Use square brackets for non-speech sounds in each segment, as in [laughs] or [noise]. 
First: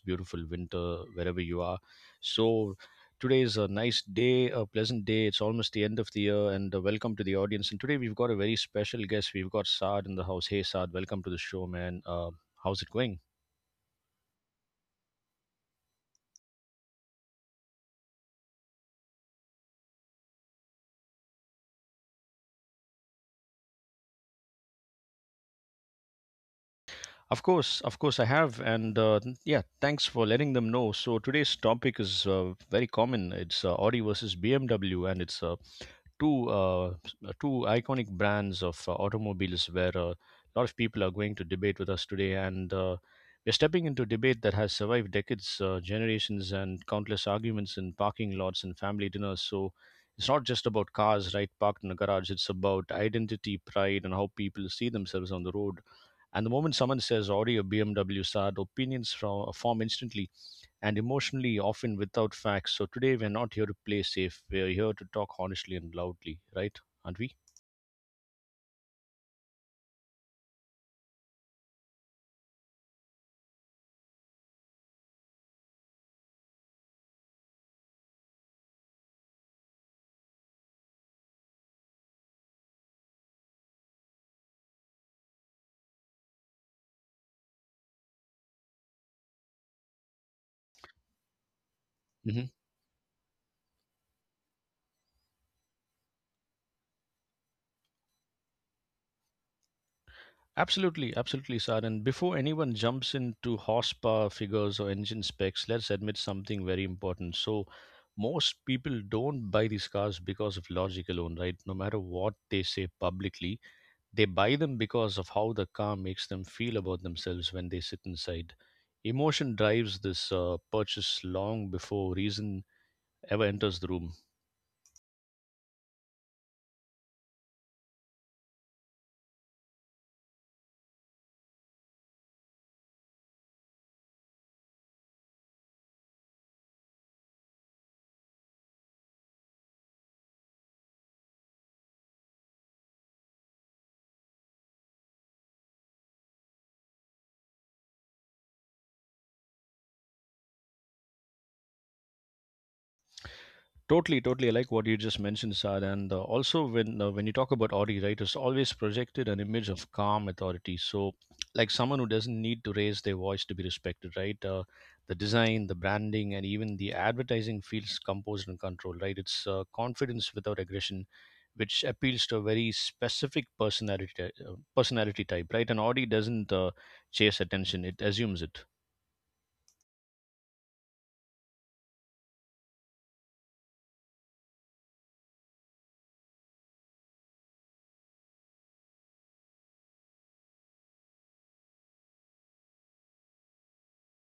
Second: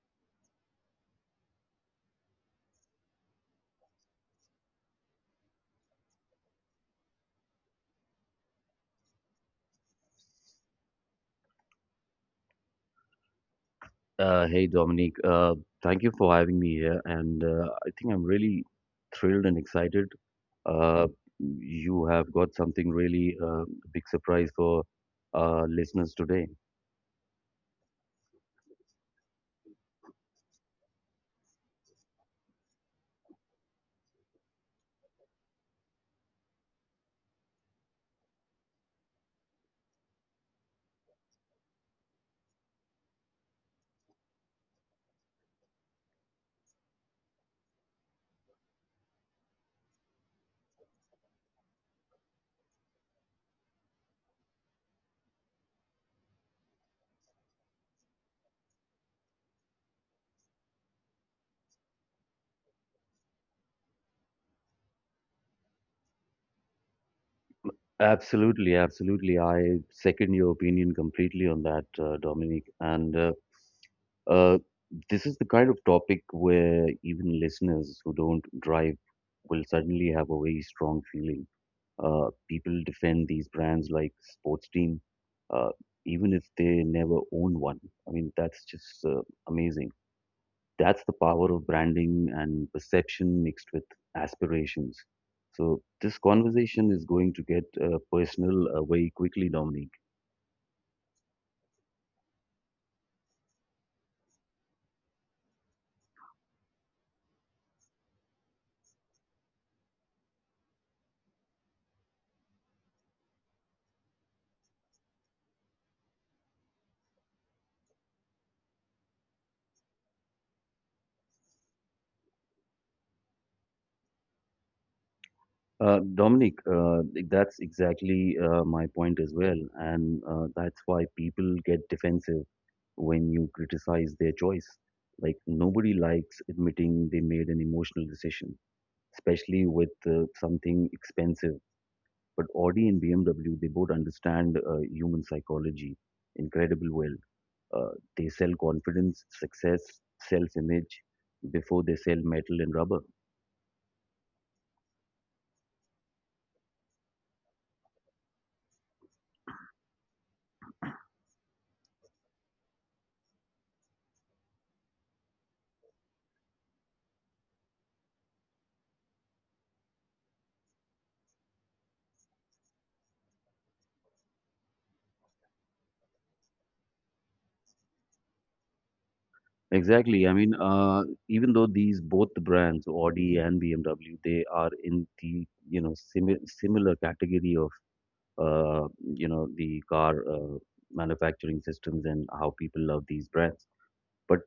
beautiful winter wherever you are. So, today is a nice day, a pleasant day. It's almost the end of the year, and welcome to the audience. And today we've got a very special guest. We've got Saad in the house. Hey, Saad, welcome to the show, man. How's it going? Hey Dominic, thank you for having me here, and I think I'm really thrilled and excited. Uh, you have got something really big surprise for listeners today. Of course, I have, and yeah, thanks for letting them know. So today's topic is very common. It's Audi versus BMW, and it's two iconic brands of automobiles where a lot of people are going to debate with us today, and we're stepping into debate that has survived decades, generations, and countless arguments in parking lots and family dinners. So, it's not just about cars, right, parked in a garage. It's about identity, pride, and how people see themselves on the road, and the moment someone says Audi or BMW SAD, opinions form instantly and emotionally, often without facts. So today we're not here to play safe. We're here to talk honestly and loudly, right? Aren't we? Absolutely, absolutely. I second your opinion completely on that, Dominic. And uh, this is the kind of topic where even listeners who don't drive will suddenly have a very strong feeling. People defend these brands like sports team, uh, even if they never own one. I mean, that's just amazing. That's the power of branding Hmm and perception mixed with aspirations. So this conversation is going to get personal very quickly, Dominic. Absolutely, absolutely, Sar. And before anyone jumps into horsepower figures or engine specs, let's admit something very important. So, most people don't buy these cars because of logic alone, right? No matter what they say publicly, they buy them because of how the car makes them feel about themselves when they sit inside. Emotion drives this purchase long before reason ever enters the room. Dominic, that's exactly my point as well. And that's why people get defensive when you criticize their choice. Like, nobody likes admitting they made an emotional decision, especially with something expensive. But Audi and BMW, they both understand human psychology incredible well. Uh, they sell confidence, success, self image before they sell metal and rubber. Totally, totally. I like what you just mentioned, Saad. And also, when you talk about Audi, right, it's always projected an image of calm authority. So, like someone who doesn't need to raise their voice to be respected, right? The design, the branding, and even the advertising feels composed and controlled, right? It's confidence without aggression, which appeals to a very specific personality type, right? And Audi doesn't chase attention; it assumes it. Exactly. I mean, even though these both the brands, Audi and BMW, they are in the you know similar category of uh, you know the car manufacturing systems and how people love these brands. But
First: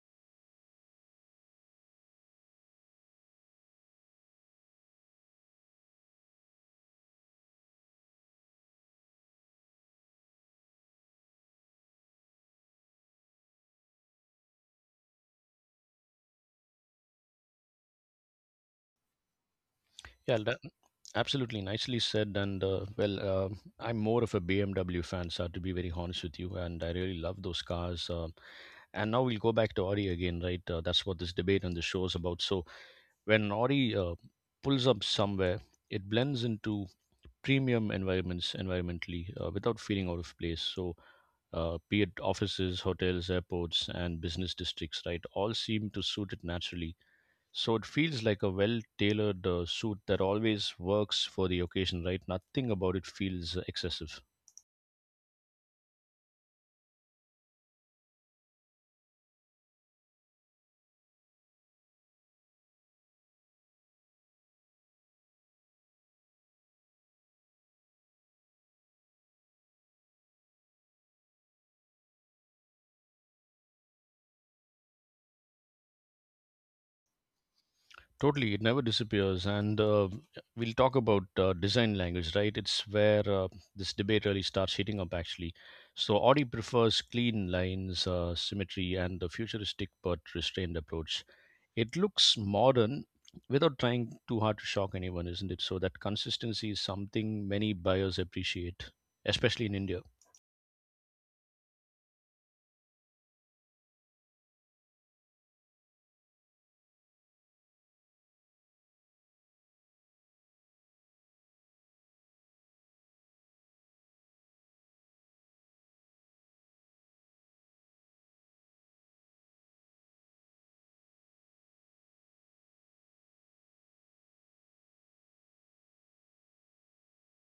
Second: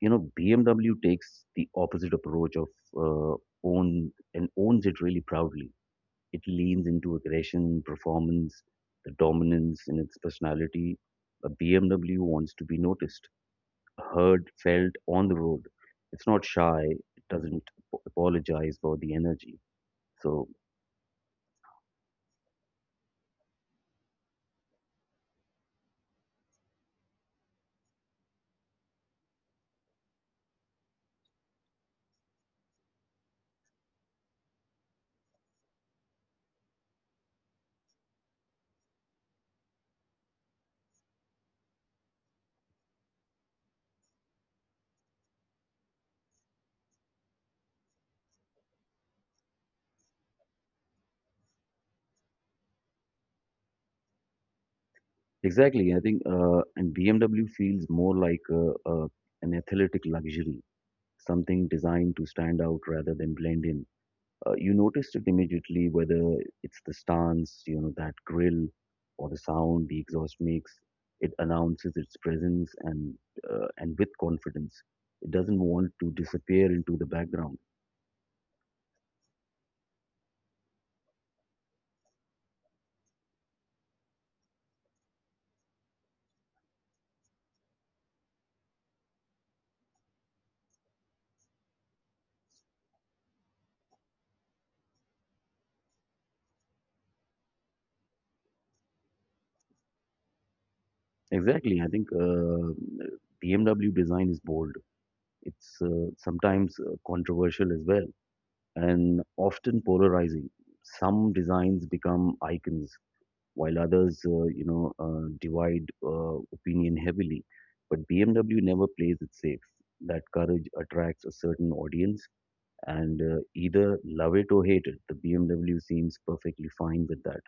you know, BMW takes the opposite approach of uh, own and owns it really proudly. It leans into aggression, performance, the dominance in its personality. A BMW wants to be noticed, heard, felt on the road. It's not shy. It doesn't apologize for the energy. Yeah, So that, absolutely nicely said. And I'm more of a BMW fan, sir, to be very honest with you, and I really love those cars. And now we'll go back to Audi again, right? That's what this debate and the show is about. So when Audi pulls up somewhere, it blends into premium environments environmentally without feeling out of place. So be it offices, hotels, airports, and business districts, right? All seem to suit it naturally. So it feels like a well-tailored suit that always works for the occasion, right? Nothing about it feels excessive. exactly, I think, and BMW feels more like an athletic luxury, something designed to stand out rather than blend in. You noticed it immediately, whether it's the stance, you know, that grill, or the sound the exhaust makes. It announces its presence and with confidence. It doesn't want to disappear into the background. Totally, it never disappears. And we'll talk about design language, right? It's where this debate really starts heating up, actually. So Audi prefers clean lines, symmetry, and a futuristic but restrained approach. It looks modern without trying too hard to shock anyone, isn't it? So that consistency is something many buyers appreciate, especially in India. Exactly. I think BMW design is bold. It's sometimes controversial as well and often polarizing. Some designs become icons while others, divide opinion heavily. But BMW never plays it safe. That courage attracts a certain audience and either love it or hate it. The BMW seems perfectly fine with that.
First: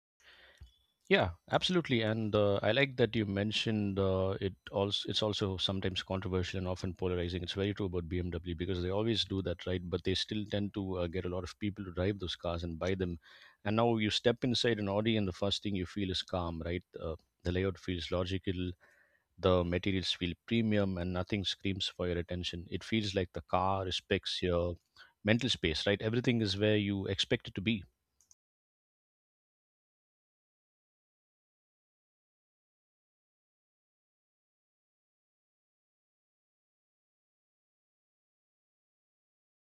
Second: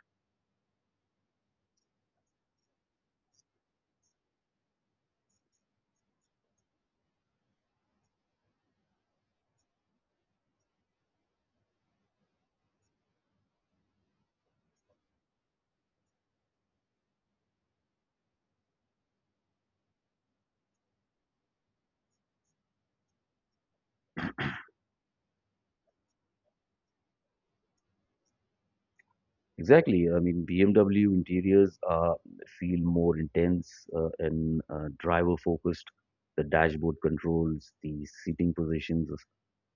Yeah, absolutely. And I like that you mentioned it also it's also sometimes controversial and often polarizing. It's very true about BMW because they always do that, right? But they still tend to get a lot of people to drive those cars and buy them. And now you step inside an Audi and the first thing you feel is calm, right? The layout feels logical, the materials feel premium, and nothing screams for your attention. It feels like the car respects your mental space, right? Everything is where you expect it to be. Exactly. I mean, BMW interiors feel more intense and driver focused. The dashboard controls, the seating positions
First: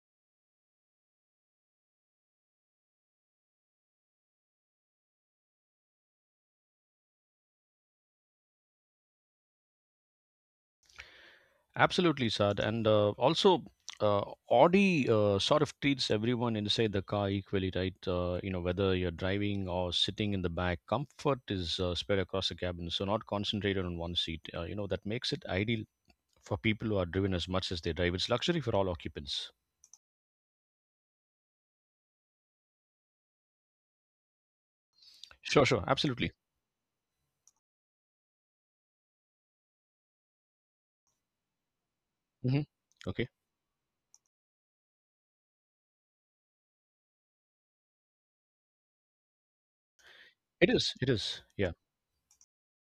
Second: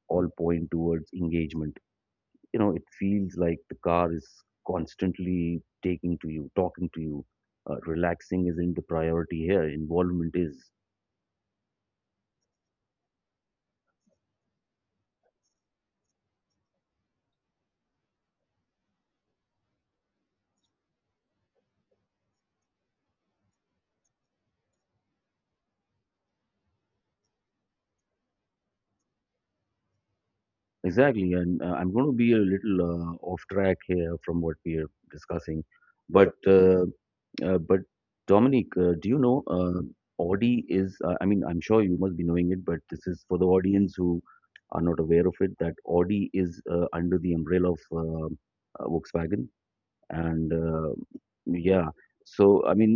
all point towards engagement. You know, it feels like the car is constantly taking to you, talking to you. Relaxing isn't the priority here, involvement is. Absolutely, Sad. And uh, Audi sort of treats everyone inside the car equally, right? You know, whether you're driving or sitting in the back, comfort is spread across the cabin, so not concentrated on one seat. You know, that makes it ideal for people who are driven as much as they drive. It's luxury for all occupants. Exactly. And I'm going to be a little off track here from what we are discussing. Sure, sure. But Absolutely. mhm. But Dominic, do you know Audi is? I mean, I'm sure you must be knowing it, Hmm but this is Okay. for the audience who are not aware of it. That Audi is under the umbrella of Volkswagen, and It is. It is. Yeah. yeah. So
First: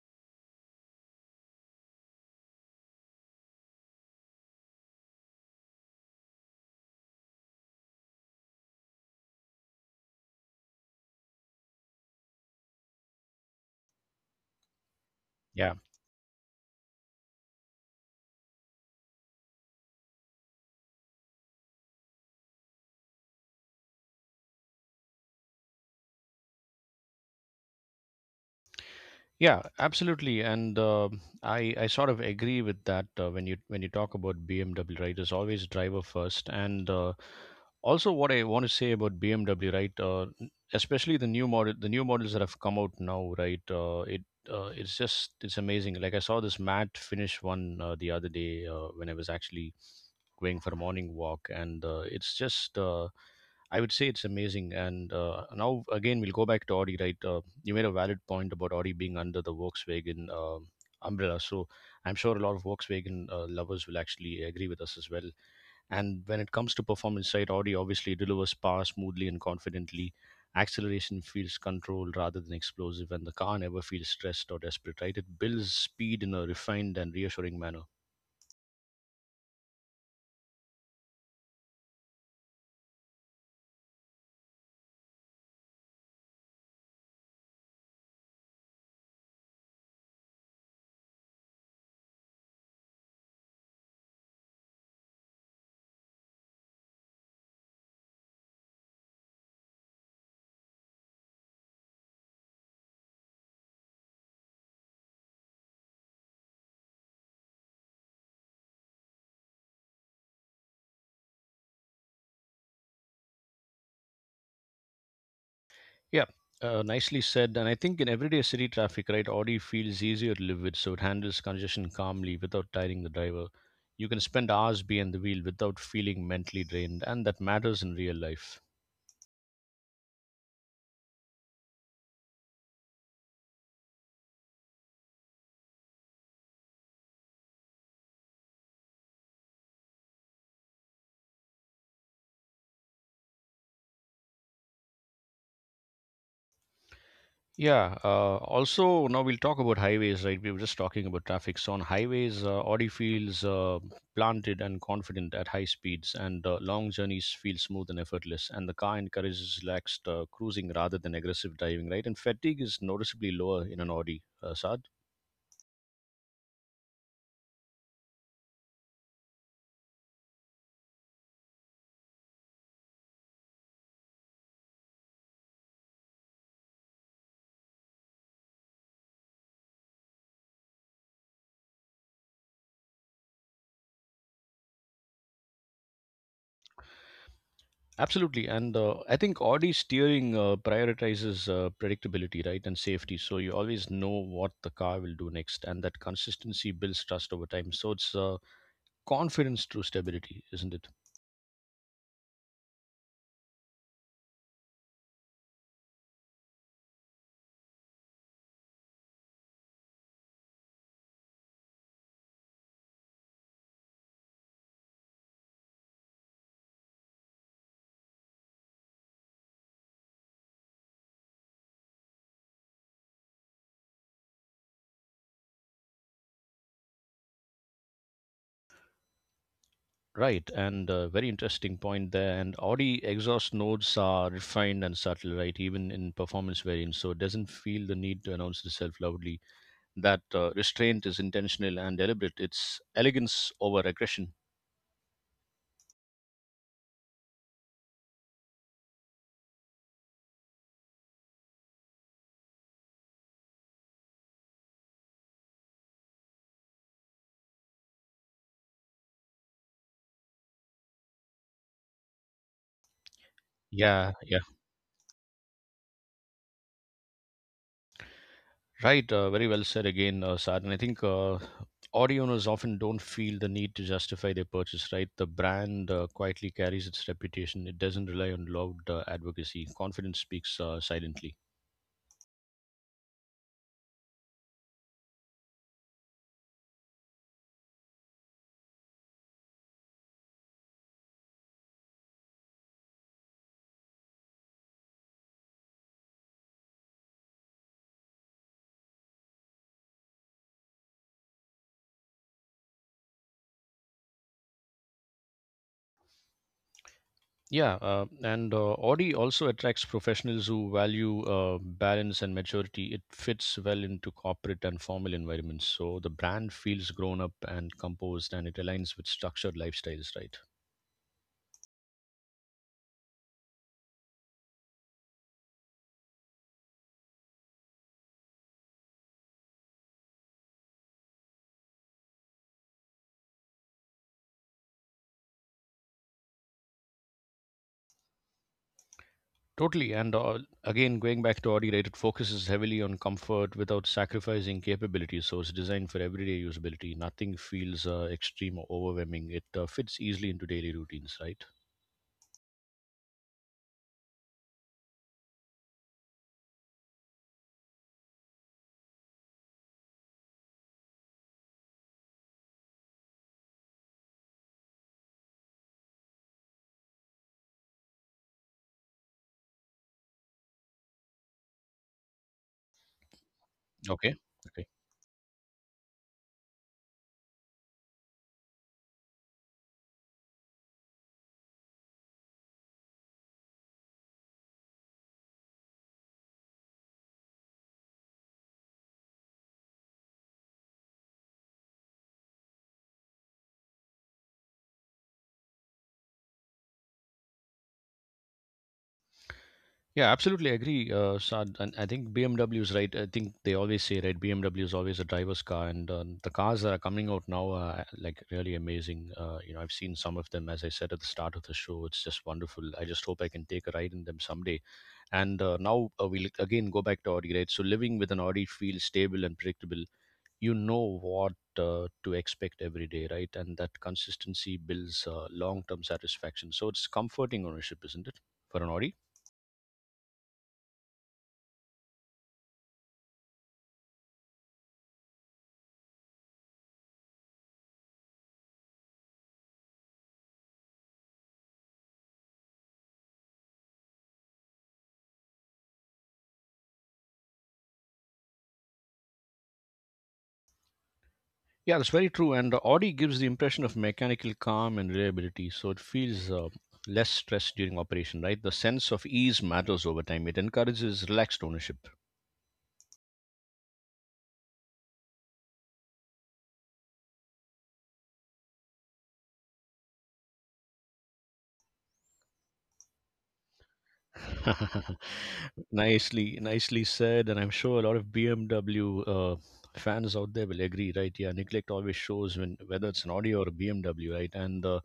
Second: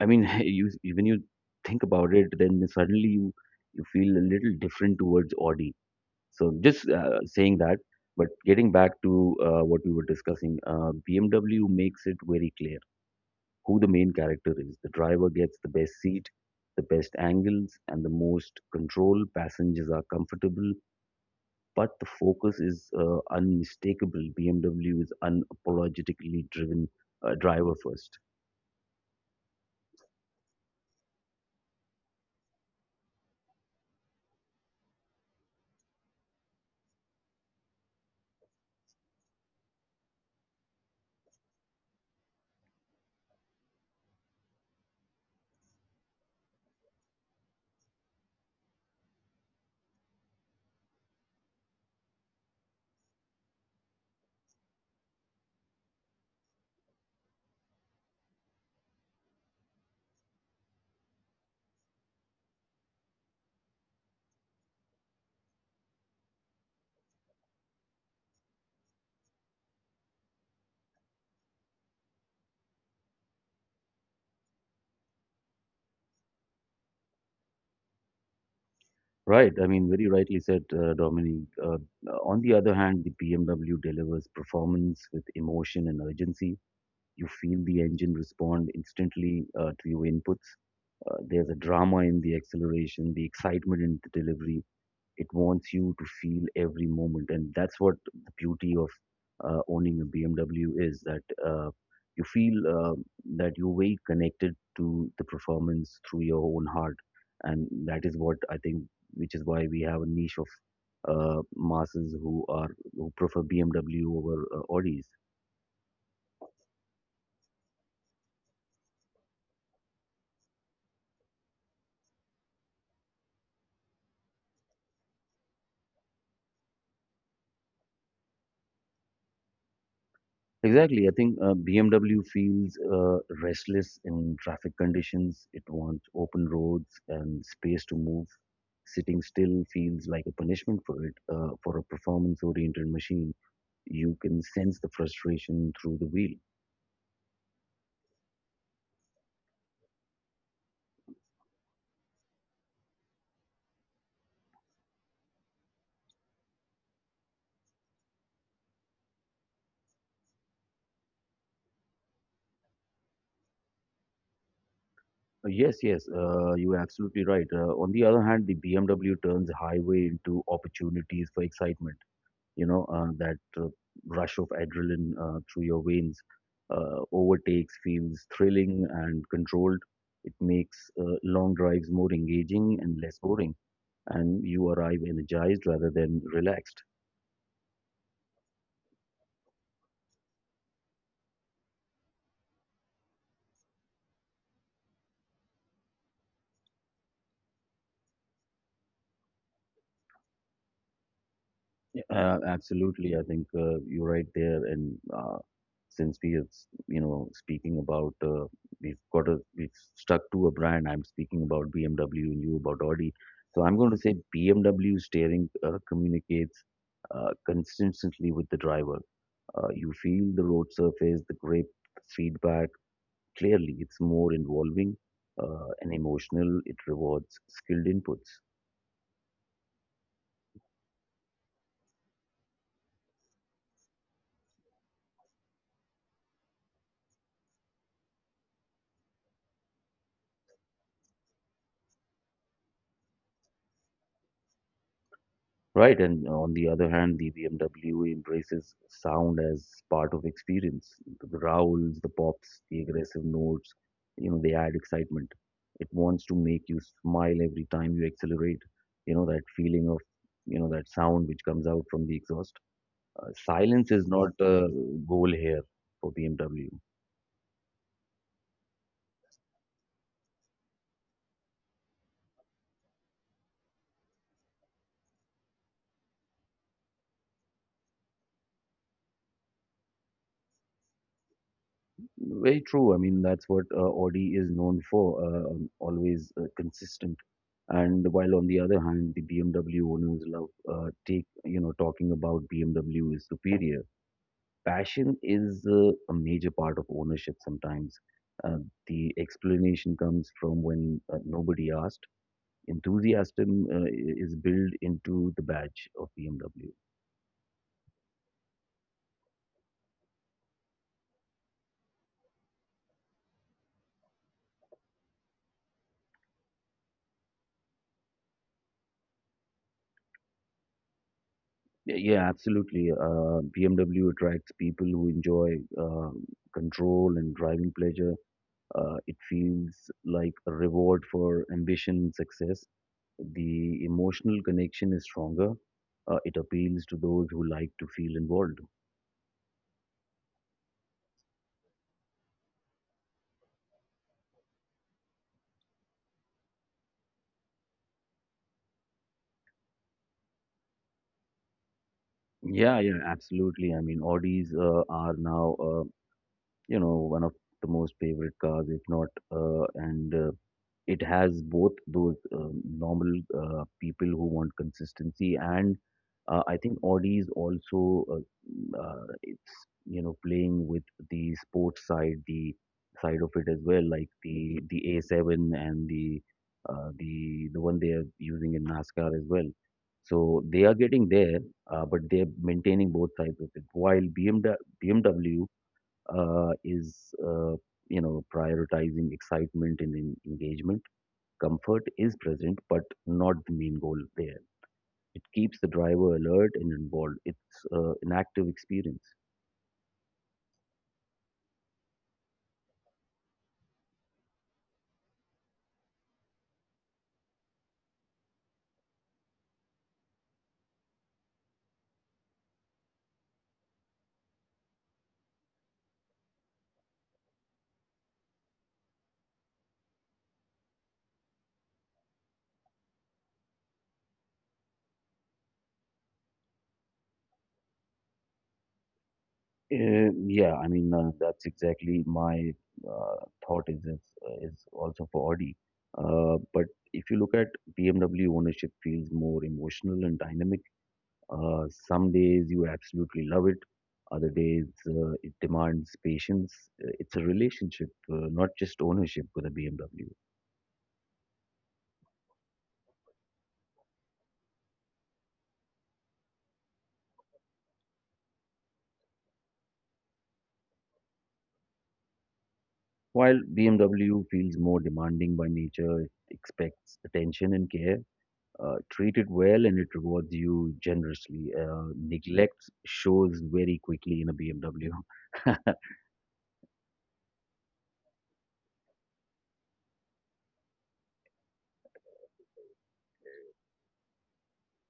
I mean, [laughs] you when you think about it, then suddenly you feel a little different towards Audi. So just saying that. But getting back to what we were discussing, BMW makes it very clear who the main character is. The driver gets the Yeah. best seat, the best angles, and the most control. Passengers are comfortable, but the focus is unmistakable. BMW is unapologetically driven driver first. Yeah, absolutely, and I sort of agree with that when you talk about BMW, right? It's always driver first, and also what I want to say about BMW, right? Especially the new model, the new models that have come out now, right? It's just it's amazing. Like I saw this matte finish one the other day when I was actually going for a morning walk, and it's just. I would say it's amazing, and now again we'll go back to Audi, right? You made a valid point about Audi being under the Volkswagen umbrella. So I'm sure a lot of Volkswagen lovers will actually agree with us as well. And when it comes to performance side, Audi obviously delivers power smoothly and confidently. Acceleration feels controlled rather than explosive, and the car never feels stressed or desperate, right? It builds speed in a refined and reassuring manner. Right, I mean, very rightly said, Dominique. On the other hand, the BMW delivers performance with emotion and urgency. You feel the engine respond instantly to your inputs. There's a drama in the acceleration, the excitement in the delivery. It wants you to feel every moment, and that's what the beauty of owning a BMW is, that you feel that you're very connected to the performance through your own heart, and that is what I think, which is why we have a niche of masses who prefer BMW over Audis. Yeah, nicely said. And I think in everyday city traffic, right, Audi feels easier to live with, so it handles congestion calmly without tiring the driver. You can spend hours behind the wheel without feeling mentally drained, and that matters in real life. Exactly. I think BMW feels restless in traffic conditions. It wants open roads and space to move. Sitting still feels like a punishment for it. For a performance oriented machine, you can sense the frustration through the wheel. Yeah. Also, now we'll talk about highways, right? We were just talking about traffic. So on highways, Audi feels planted and confident at high speeds, and long journeys feel smooth and effortless. And the car encourages relaxed cruising rather than aggressive driving, right? And fatigue is noticeably lower in an Audi, Saad. Yes, yes, you're absolutely right. On the other hand, the BMW turns highway into opportunities for excitement. You know that rush of adrenaline through your veins, overtakes feels thrilling and controlled. It makes long drives more engaging and less boring, and you arrive energized rather than relaxed. Absolutely, and I think Audi steering prioritizes predictability, right, and safety. So you always know what the car will do next, and that consistency builds trust over time. So it's confidence through stability, isn't it? Absolutely, I think you're right there. And since we are, you know, speaking about, we've got we've stuck to a brand. I'm speaking about BMW and you about Audi. So I'm going to say BMW steering communicates consistently with the driver. You feel the road surface, the grip, feedback clearly. It's more involving and emotional. It rewards skilled inputs. Right, and very interesting point there. And Audi exhaust notes are refined and subtle, right? Even in performance variants, so it doesn't feel the need to announce itself loudly. That restraint is intentional and deliberate. It's elegance over aggression. Right, and on the other hand, the BMW embraces sound as part of experience. The growls, the pops, the aggressive notes, you know, they add excitement. It wants to make you smile every time you accelerate. You know, that feeling of, you know, that sound which comes out from the exhaust. Silence is Yeah, not yeah, the goal here for BMW. right. Very well said again, Saad. And I think Audi owners often don't feel the need to justify their purchase, right? The brand quietly carries its reputation. It doesn't rely on loud advocacy. Confidence speaks silently. Very true. I mean, that's what Audi is known for, always consistent. And while on the other hand, the BMW owners love you know, talking about BMW is superior. Passion is a major part of ownership sometimes. Uh, the explanation comes from when nobody asked. Enthusiasm is built into the badge of BMW. Yeah, and Audi also attracts professionals who value balance and maturity. It fits well into corporate and formal environments. So the brand feels grown up and composed, and it aligns with structured lifestyles, right? Yeah, yeah, absolutely. BMW attracts people who enjoy control and driving pleasure. It feels like a reward for ambition and success. The emotional connection is stronger. It appeals to those who like to feel involved. Totally. And again, going back to Audi, right, it focuses heavily on comfort without sacrificing capability. So it's designed for everyday usability. Nothing feels extreme or overwhelming. It fits easily into daily routines, right? Yeah, yeah, absolutely. I mean, Audis are now you know one of the most favorite cars, if not and it has both those normal people who want consistency, and I think Audi is also uh, it's you know playing with the sports side, the side of it as well, like Okay. the Okay. the A7 and the one they are using in NASCAR as well, so they are getting there, but they're maintaining both sides of it. While BMW, is you know prioritizing excitement and engagement, comfort is present but not the main goal there. It keeps the driver alert and involved. It's an active experience. Yeah, absolutely agree, Saad. And I think BMW is right. I think they always say, right, BMW is always a driver's car, and the cars that are coming out now are like really amazing. You know, I've seen some of them, as I said at the start of the show. It's just wonderful. I just hope I can take a ride in them someday. And now we'll again go back to Audi, right? So living with an Audi feels stable and predictable. You know what to expect every day, right? And that consistency builds long-term satisfaction. So it's comforting ownership, isn't it, for an Audi? uh, yeah, I mean, that's exactly my uh, thought is also for Audi, but if you look at BMW, ownership feels more emotional and dynamic. Some days you absolutely love it, other days it demands patience. It's a relationship, not just ownership with a BMW. Yeah, that's very true. And the Audi gives the impression of mechanical calm and reliability, so it feels less stress during operation, right? The sense of ease matters over time. It encourages relaxed ownership. While BMW feels more demanding by nature, it expects attention and care. Treat it well and it rewards you generously. Neglect shows very quickly in a BMW. [laughs] [laughs] Nicely, nicely said. And I'm sure a lot of BMW fans out there will agree, right? Yeah, neglect always shows when whether it's an Audi or a BMW, right? And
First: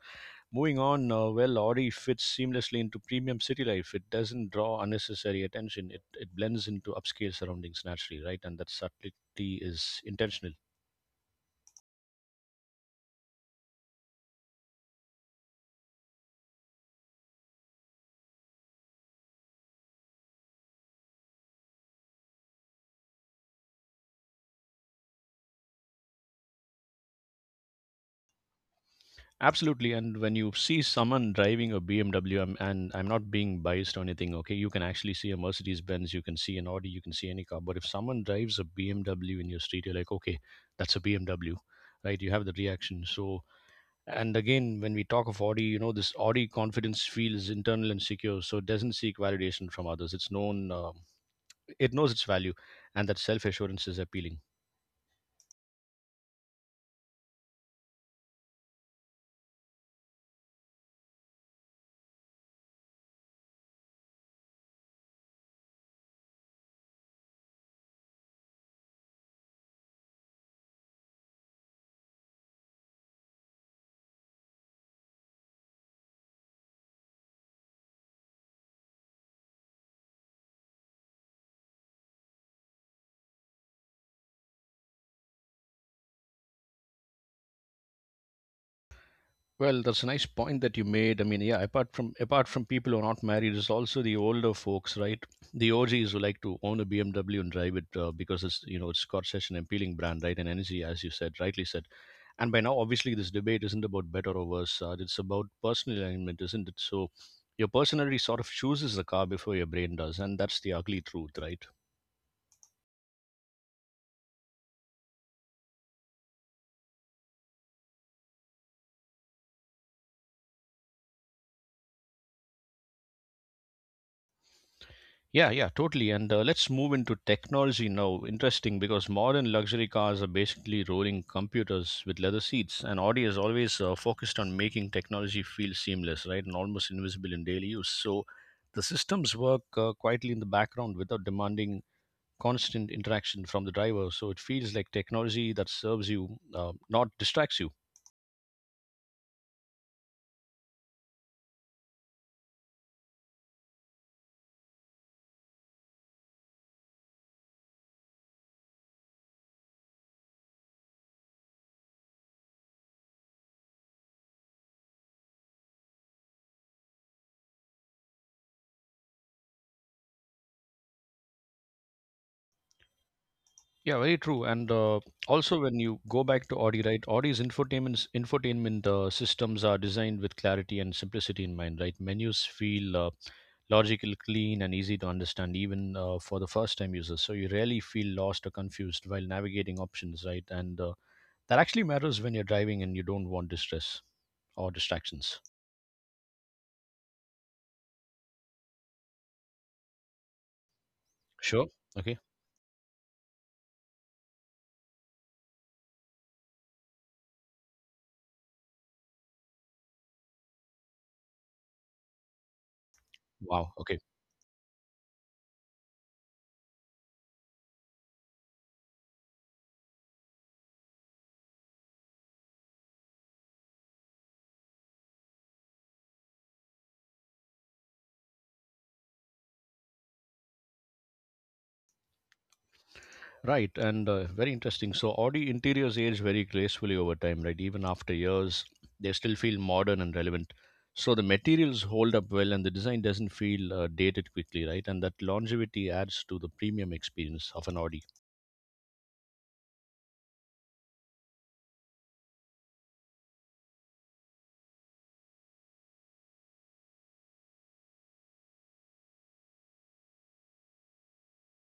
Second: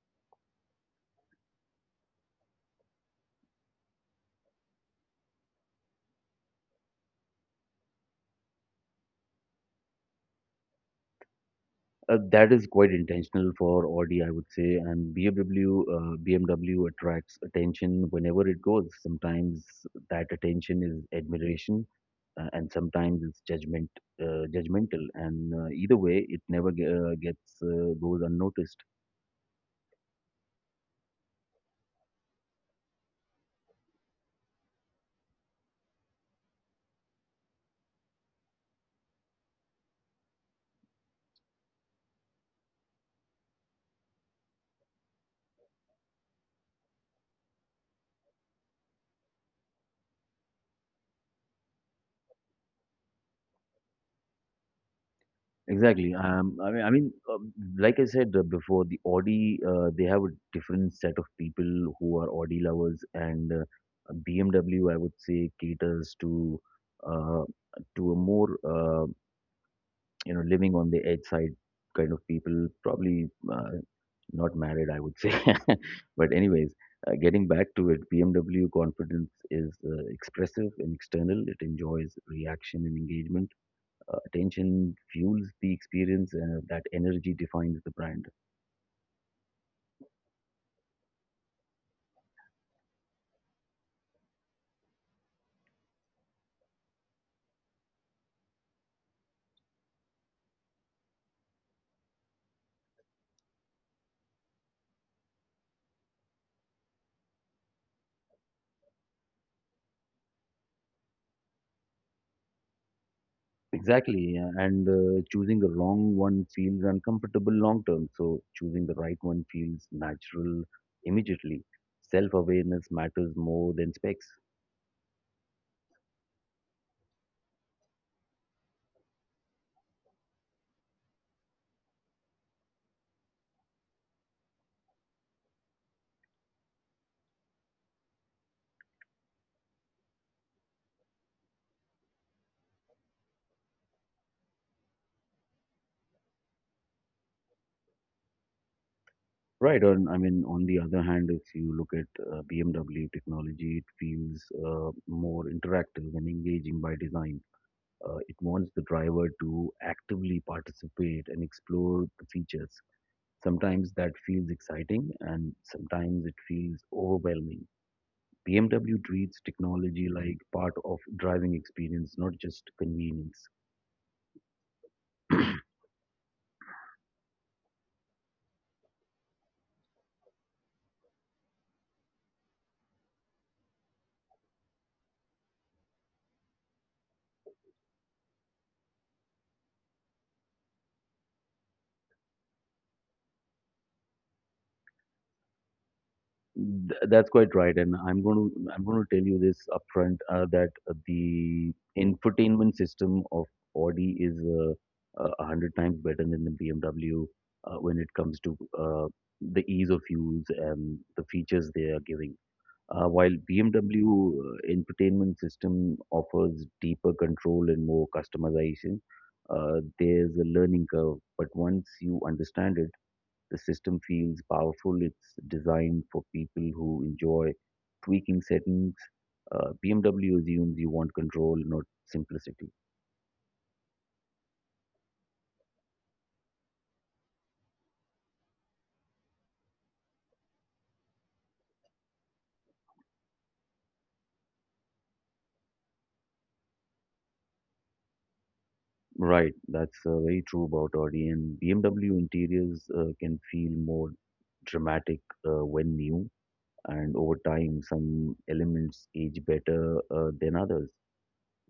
moving on, well, Audi fits seamlessly into premium city life. It doesn't draw unnecessary attention. It blends into upscale surroundings naturally, right? And that subtlety is intentional. That is quite intentional for Audi, I would say. And BMW, BMW attracts attention whenever it goes. Sometimes that attention is admiration, and sometimes it's judgmental. And either way, it never ge- gets goes unnoticed. Absolutely. And when you see someone driving a BMW, and I'm not being biased or anything, okay? You can actually see a Mercedes Benz, you can see an Audi, you can see any car. But if someone drives a BMW in your street, you're like, okay, that's a BMW, right? You have the reaction. So, and again, when we talk of Audi, you know, this Audi confidence feels internal and secure, so it doesn't seek validation from others. It's known, it knows its value, and that self assurance is appealing. Exactly. I mean, like I said before, the Audi, they have a different set of people who are Audi lovers, and BMW, I would say, caters to uh, a more you know living on the edge side kind of people, probably not married, I would say. [laughs] But anyways, getting back to it, BMW confidence is expressive and external. It enjoys reaction and engagement. Attention fuels the experience, and that energy defines the brand. Well, that's a nice point that you made. I mean, yeah, apart from people who are not married, it's also the older folks, right? The OGs who like to own a BMW and drive it because it's you know it's got such an appealing brand, right? And energy, as you said, rightly said. And by now, obviously, this debate isn't about better or worse. It's about personal alignment, isn't it? So, your personality sort of chooses the car before your brain does, and that's the ugly truth, right? Exactly, yeah, and choosing the wrong one feels uncomfortable long term, so choosing the right one feels natural immediately. Self awareness matters more than specs. Yeah, yeah, totally. And let's move into technology now. Interesting because modern luxury cars are basically rolling computers with leather seats, and Audi is always focused on making technology feel seamless, right, and almost invisible in daily use. So the systems work quietly in the background without demanding constant interaction from the driver. So it feels like technology that serves you, not distracts you. Right, and I mean, on the other hand, if you look at BMW technology, it feels more interactive and engaging by design. It wants the driver to actively participate and explore the features. Sometimes that feels exciting and sometimes it feels overwhelming. BMW treats technology like part of driving experience, not just convenience. Yeah, very true. And also, when you go back to Audi, right? Audi's infotainment systems are designed with clarity and simplicity in mind, right? Menus feel logical, clean, and easy to understand, even for the first-time users. So you rarely feel lost or confused while navigating options, right? And that actually matters when you're driving and you don't want distress or distractions. That's quite right, and I'm going to tell you this upfront that Sure. the Okay. infotainment system of Audi is a hundred times better than the BMW when it comes to the ease of use and the features they are giving. While Wow. Okay. BMW infotainment system offers deeper control and more customization, there's a learning curve. But once you understand it, the system feels powerful. It's designed for people who enjoy tweaking settings. BMW assumes you want control, not simplicity. Right, and very interesting. So Audi interiors age very gracefully over time, right? Even after years, they still feel modern and relevant. So the materials hold up well, and the design doesn't feel dated quickly, right? And that longevity adds to the premium experience of an Audi. Right, that's very true about Audi. And BMW interiors can feel more dramatic when new, and over time, some elements age better than others.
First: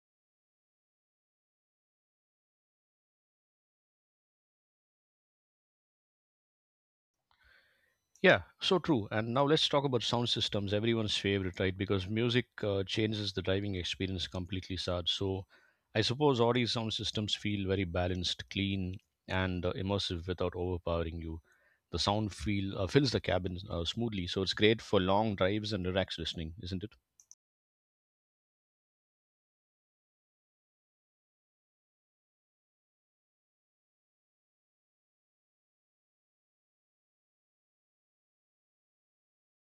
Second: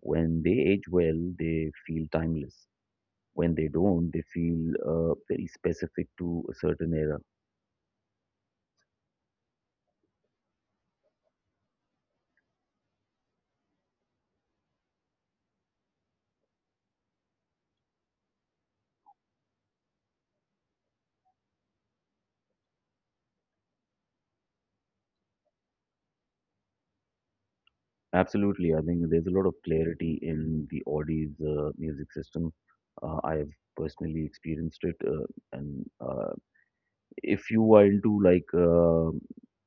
When they age well, they feel timeless. When they don't, they feel very specific to a certain era. Yeah, so true. And now let's talk about sound systems, everyone's favorite, right? Because music changes the driving experience completely, Sad. So I suppose Audi's sound systems feel very balanced, clean, and immersive without overpowering you. The sound feel fills the cabin smoothly, so it's great for long drives and relaxed listening, isn't it? Absolutely. I think there's a lot of clarity in the Audi's music system. I have personally experienced it. And If you are into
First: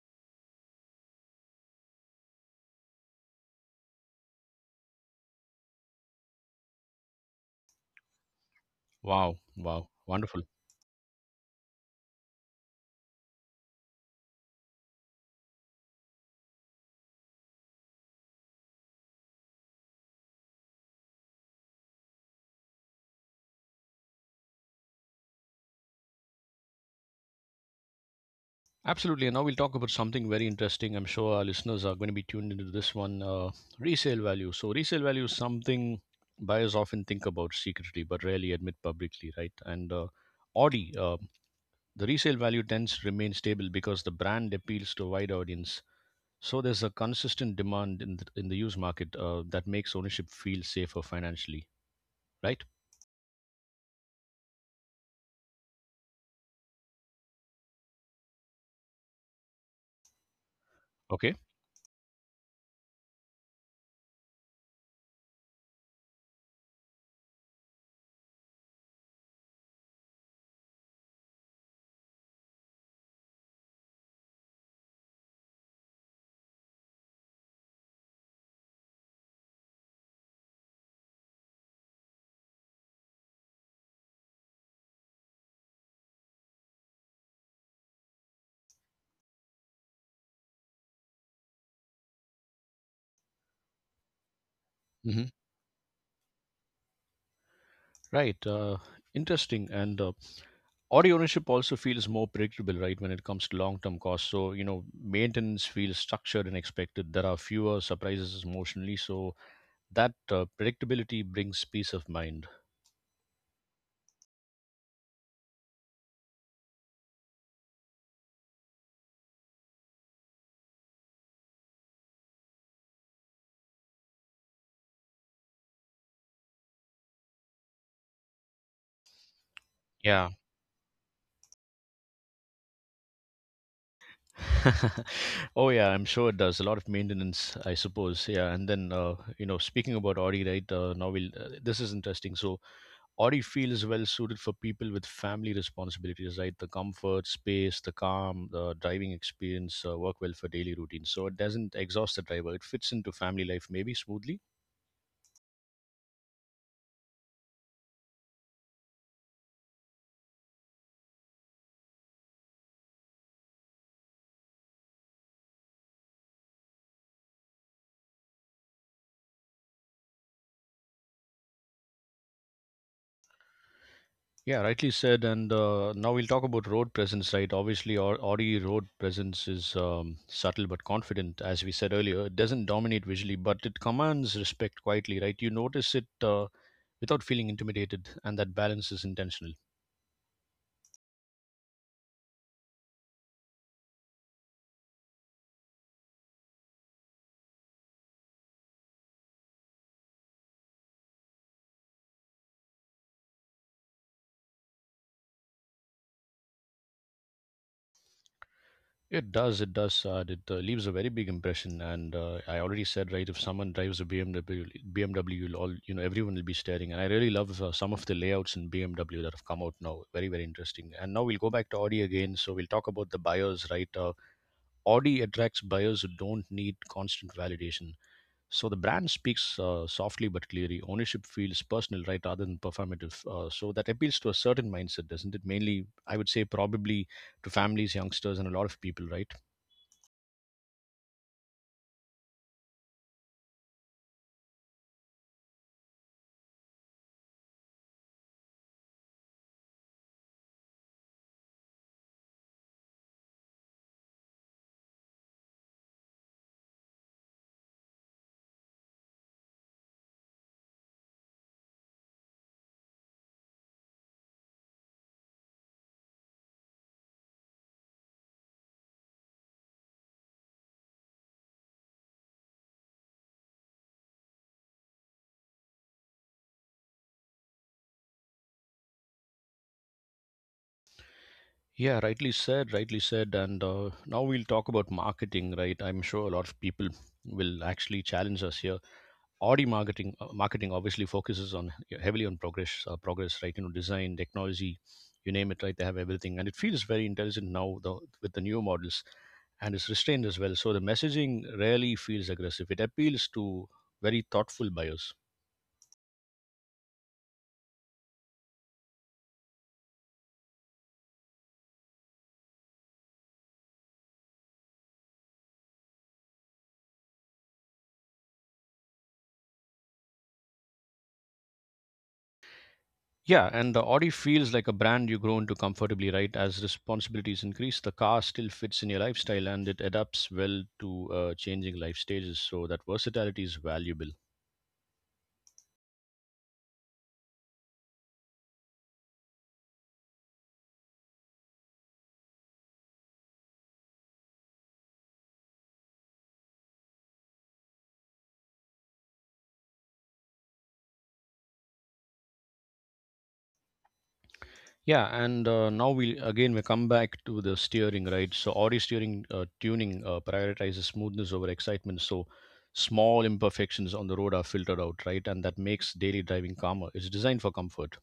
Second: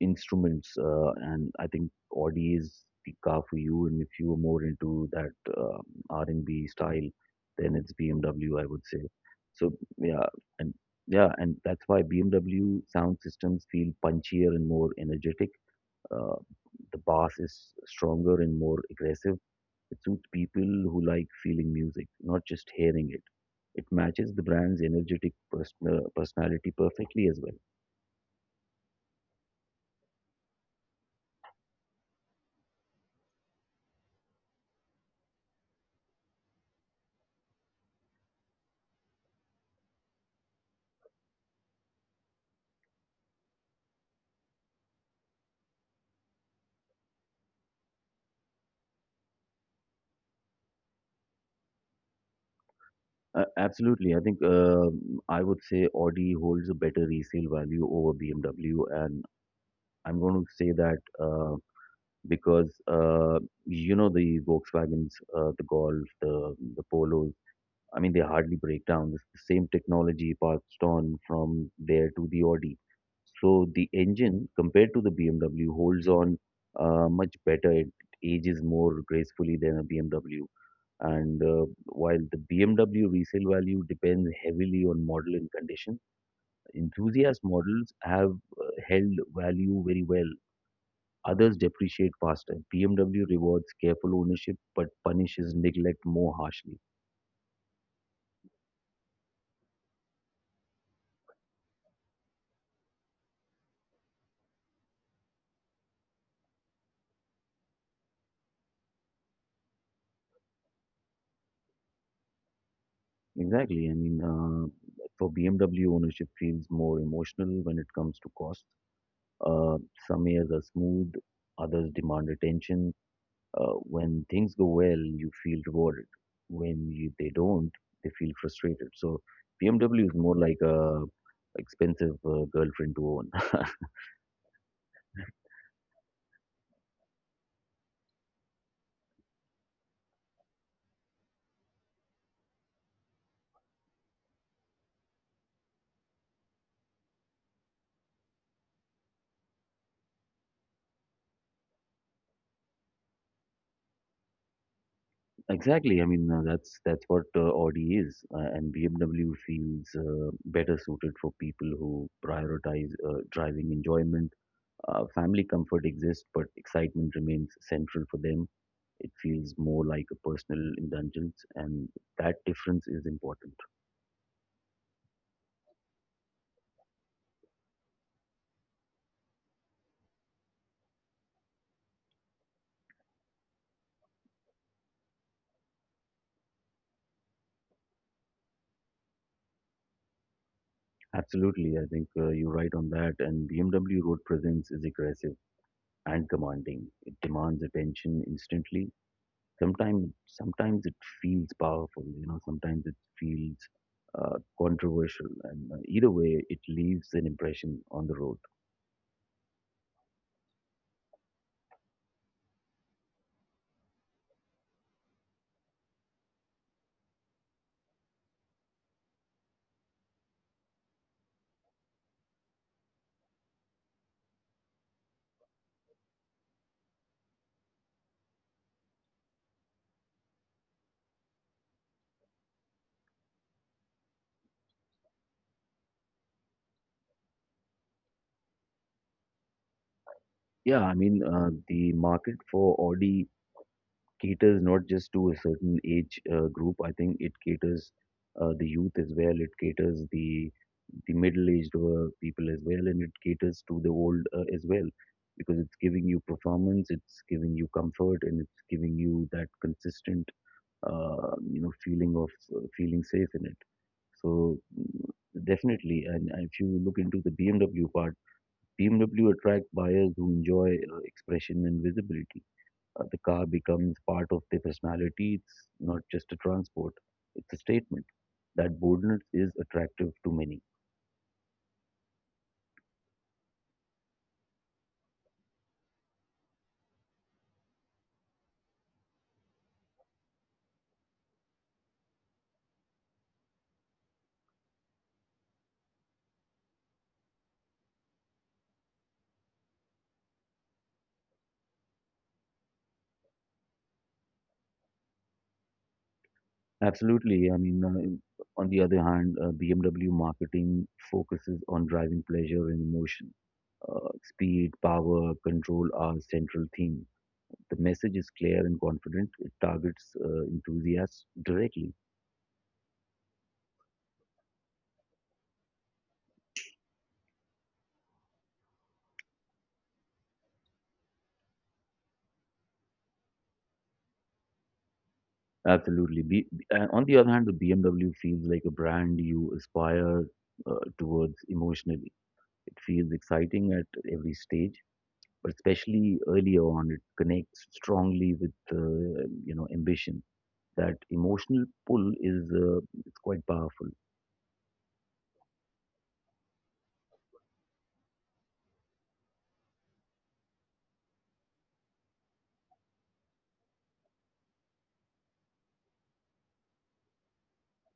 instruments, and I think Audi is the car for you. And if you are more into that R&B style, then it's BMW, I would say. Wow, So wow, yeah, wonderful. and yeah, and that's why BMW sound systems feel punchier and more energetic, uh, the bass is stronger and more aggressive. It suits people who like feeling music, not just hearing it. It matches the brand's energetic personality perfectly as well. Absolutely. And now we'll talk about something very interesting. I'm sure our listeners are going to be tuned into this one resale value. So, resale value is something buyers often think about secretly but rarely admit publicly, right? And Audi, the resale value tends to remain stable because the brand appeals to a wide audience. So, there's a consistent demand in the used market that makes ownership feel safer financially, right? Absolutely, I think I would say Audi holds a better resale value over BMW, and I'm going to say that, Okay. Because, you know, the Volkswagens, the Golf, the Polos, I mean, they hardly break down. It's the same technology passed on from there to the Audi. So the engine, compared to the BMW, holds on much better. It ages more gracefully than a BMW. And while the BMW resale value depends heavily on model and condition, enthusiast models have held value very well. Others depreciate faster. BMW rewards careful ownership but Hmm. punishes neglect more harshly. Right. Interesting. And Audio ownership also feels more predictable, right, when it comes to long term costs. So, you know, maintenance feels structured and expected. There are fewer surprises emotionally. So, that predictability brings peace of mind. Exactly. I mean, for BMW, ownership feels more emotional when it comes to cost. Uh, some years are smooth, others demand attention. When things go well, you feel rewarded. When you, they don't, they feel frustrated. So BMW is Yeah. more like a expensive girlfriend to own. [laughs] [laughs] Oh yeah, I'm sure it does a lot of maintenance, I suppose. Yeah, and then you know, speaking about Audi, right? Now we'll this is interesting. So Audi feels well suited for people with family responsibilities, right? The comfort, space, the calm, the driving experience work well for daily routines. So it doesn't exhaust the driver. It fits into family life maybe smoothly. Exactly. I mean, that's what Audi is, and BMW feels better suited for people who prioritize driving enjoyment. Family comfort exists, but excitement remains central for them. It feels more like a personal indulgence, and that difference is important. Yeah, rightly said. And now we'll talk about road presence, right? Obviously, Audi road presence is subtle but confident, as we said earlier. It doesn't dominate visually, but it commands respect quietly, right? You notice it without feeling intimidated, and that balance is intentional. Absolutely, I think you're right on that. And BMW Road Presence is aggressive and commanding. It demands attention instantly. Sometimes it feels powerful. You know, sometimes it feels controversial, and either way it leaves an impression on the road. It does, it does. It leaves a very big impression, and I already said, right, if someone drives a BMW, you'll all, you know, everyone will be staring. And I really love some of the layouts in BMW that have come out now. Very, very interesting. And now we'll go back to Audi again. So we'll talk about the buyers, right? Audi attracts buyers who don't need constant validation. So the brand speaks softly but clearly. Ownership feels personal, right, rather than performative. So that appeals to a certain mindset, doesn't it? Mainly, I would say, probably to families, youngsters, and a lot of people, right? Yeah, I mean, the market for Audi caters not just to a certain age group. I think it caters the youth as well, it caters the middle-aged people as well, and it caters to the old as well, because it's giving you performance, it's giving you comfort, and it's giving you that consistent, you know, feeling of feeling safe in it. so mm, Definitely. And if you look into the BMW part, BMW attracts buyers who enjoy expression and visibility. The car becomes part of their personality, it's not just a transport, it's a statement. That boldness is attractive to many. Yeah, rightly said, rightly said. And now we'll talk about marketing, right? I'm sure a lot of people will actually challenge us here. Audi marketing obviously focuses on yeah, heavily on progress, right? You know, design, technology, you name it, right? They have everything, and it feels very intelligent now though, with the new models, and it's restrained as well. So the messaging rarely feels aggressive. It appeals to very thoughtful buyers. Absolutely. I mean, on the other hand, BMW marketing focuses on driving pleasure and emotion. Speed, power, control are central themes. The message is clear and confident. It targets enthusiasts directly. Yeah, and the Audi feels like a brand you grow into comfortably, right? As responsibilities increase, the car still fits in your lifestyle and it adapts well to changing life stages. So that versatility is valuable. Absolutely. On the other hand, the BMW feels like a brand you aspire towards emotionally. It feels exciting at every stage, but especially earlier on, it connects strongly with, you know, ambition. That emotional pull is, it's quite powerful. Yeah, and now we come back to the steering, right? So Audi steering tuning prioritizes smoothness over excitement. So small imperfections on the road are filtered out, right? And that makes daily driving calmer. It's designed for comfort.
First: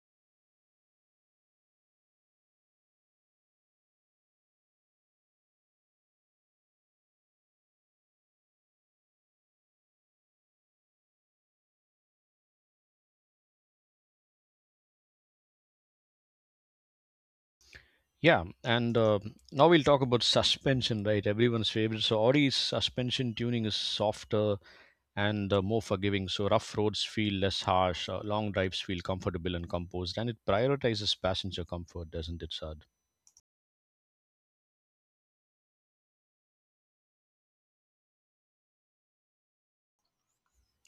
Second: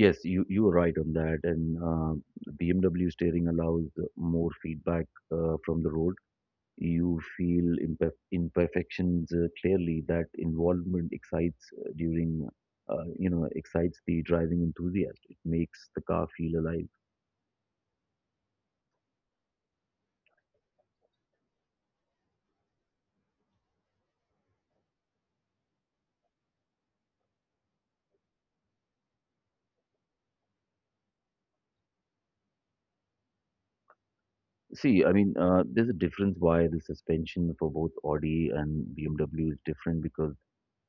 Yes, you are right on that. And BMW steering allows more feedback from the road. You feel imperfections clearly. That involvement excites you know, excites the driving enthusiast. It makes the car feel alive. Yeah, and now we'll talk about suspension, right? Everyone's favorite. So Audi's suspension tuning is softer and more forgiving. So rough roads feel less harsh, long drives feel comfortable and composed, and it prioritizes passenger comfort, doesn't it, Sad? See, I mean, there's a difference why the suspension for both Audi and BMW is different, because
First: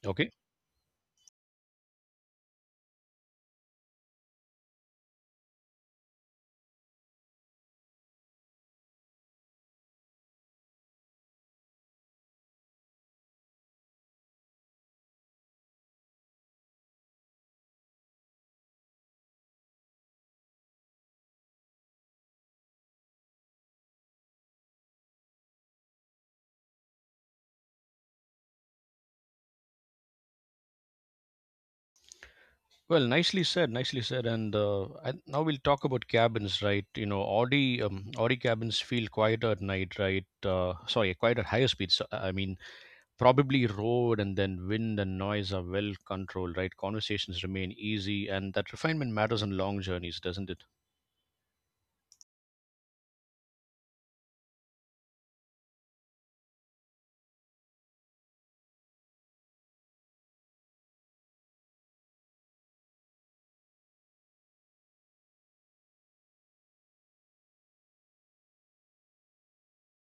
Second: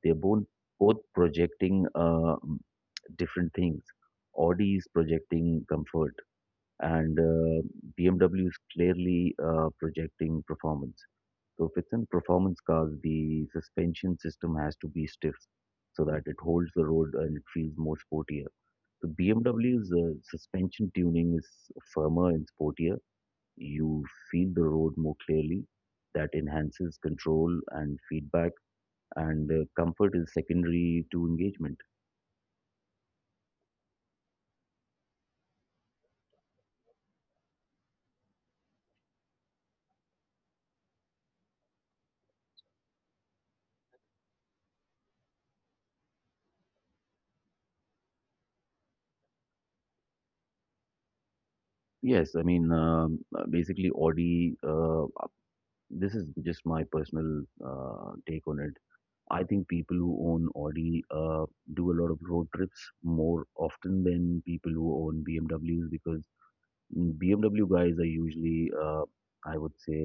they're Okay. both projecting different things. Audi is projecting comfort, and BMW is clearly projecting performance. So if it's in performance cars, the suspension system has to be stiff so that it holds the road and it feels more sportier. The BMW's suspension tuning is firmer and sportier. You feel the road more clearly. That enhances control and feedback, and comfort is secondary to engagement. Well, nicely said, nicely said. And now we'll talk about cabins, right? You know, Audi cabins feel quieter at night, right? Sorry, quieter at higher speeds. So, I mean, probably road and then wind and noise are well controlled, right? Conversations remain easy, and that refinement matters on long journeys, doesn't it? Yes, I mean, basically Audi. This is just my personal take on it. I think people who own Audi do a lot of road trips more often than people who own BMWs, because BMW guys are usually, I would say,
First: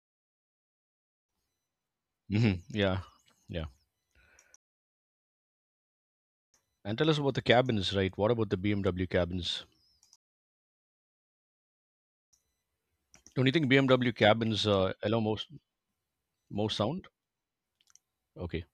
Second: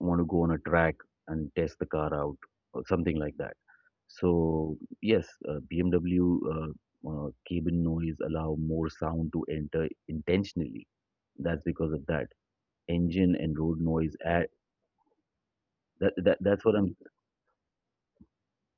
want to go on a track and test the car out Hmm. or Yeah, something like that. yeah. So, yes, BMW And tell us about the cabin cabins, noise right? What about allow the more BMW sound to cabins? enter intentionally. That's because of that engine Don't you and think road noise. BMW Add, cabins allow that, that that's what most I'm— sound? Okay,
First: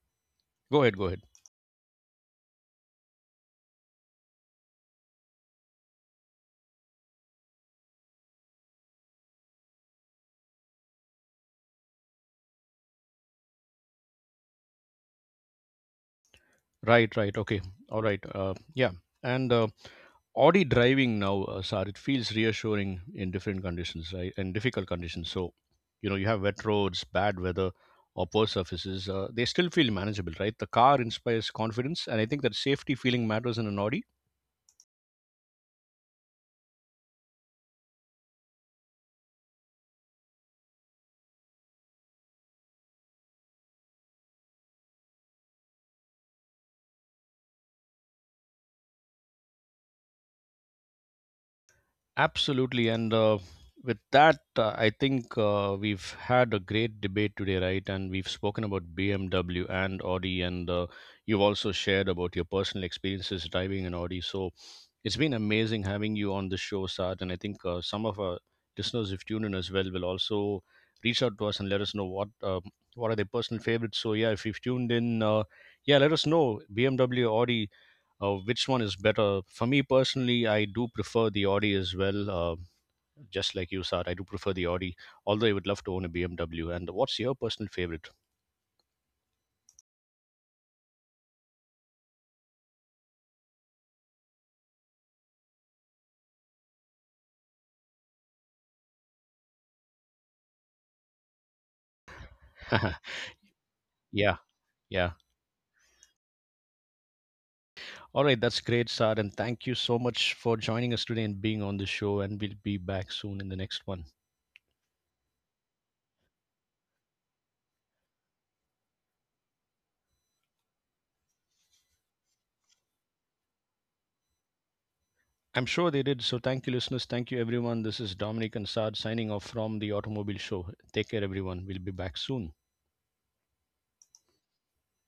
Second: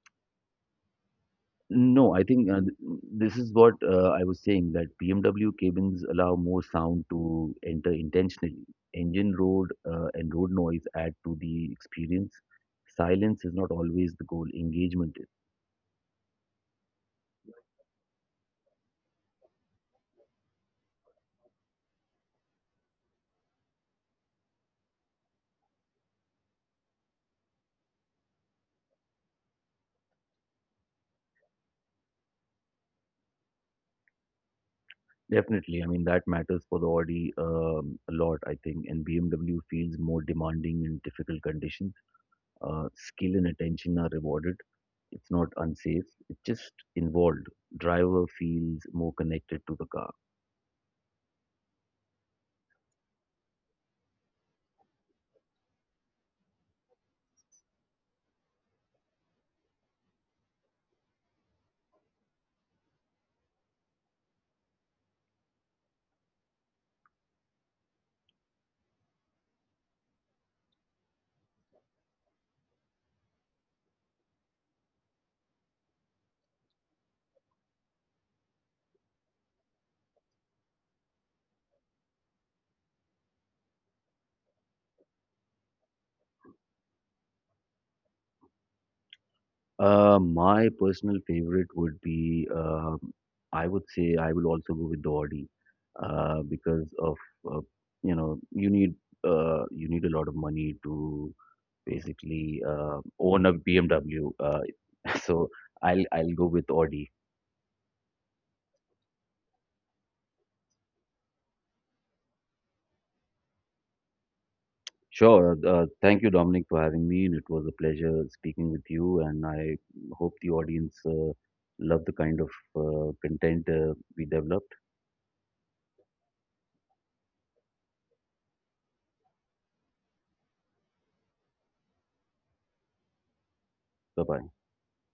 go ahead, go ahead. No, I think this is what I was saying, that BMW cabins allow more sound to enter intentionally. Engine road and road noise add to the experience. Silence is not always the goal, engagement is. Right, right. Okay, all right. Yeah, and Audi driving now, Sar, it feels reassuring in different conditions, right? And difficult conditions. So, you know, you have wet roads, bad weather, or poor surfaces. They still feel manageable, right? The car inspires confidence, and I think that safety feeling matters in an Audi. Definitely. I mean, that matters for the Audi a lot, I think, and BMW feels more demanding in difficult conditions. Skill and attention are rewarded. It's not unsafe, it's just involved. Driver feels more connected to the car. Absolutely. And with that, I think we've had a great debate today, right? And we've spoken about BMW and Audi, and you've also shared about your personal experiences driving an Audi. So it's been amazing having you on the show, Saad. And I think some of our listeners who've tuned in as well will also reach out to us and let us know what are their personal favorites. So yeah, if you've tuned in, yeah, let us know BMW, Audi which one is better. For me personally, I do prefer the Audi as well, just like you said. I do prefer the Audi, although I would love to own a BMW. And what's your personal favorite? My personal favorite would be, I would say, I will also go with the Audi, because of, uh, you know, you need, you need a lot of money to basically [laughs] own a Yeah. BMW. Yeah. [laughs] so I'll go with Audi. All right, that's great, Sad, and thank you so much for joining us today and being on the show, and we'll be back soon in the next one. Sure. Thank you, Dominic, for having me, and it was a pleasure speaking with you. And I hope the audience loved the kind of content we developed. I'm sure they did. So thank you, listeners, thank you everyone. This is Dominic and Sad signing off from the automobile show. Take care everyone, we'll be back soon. Bye bye.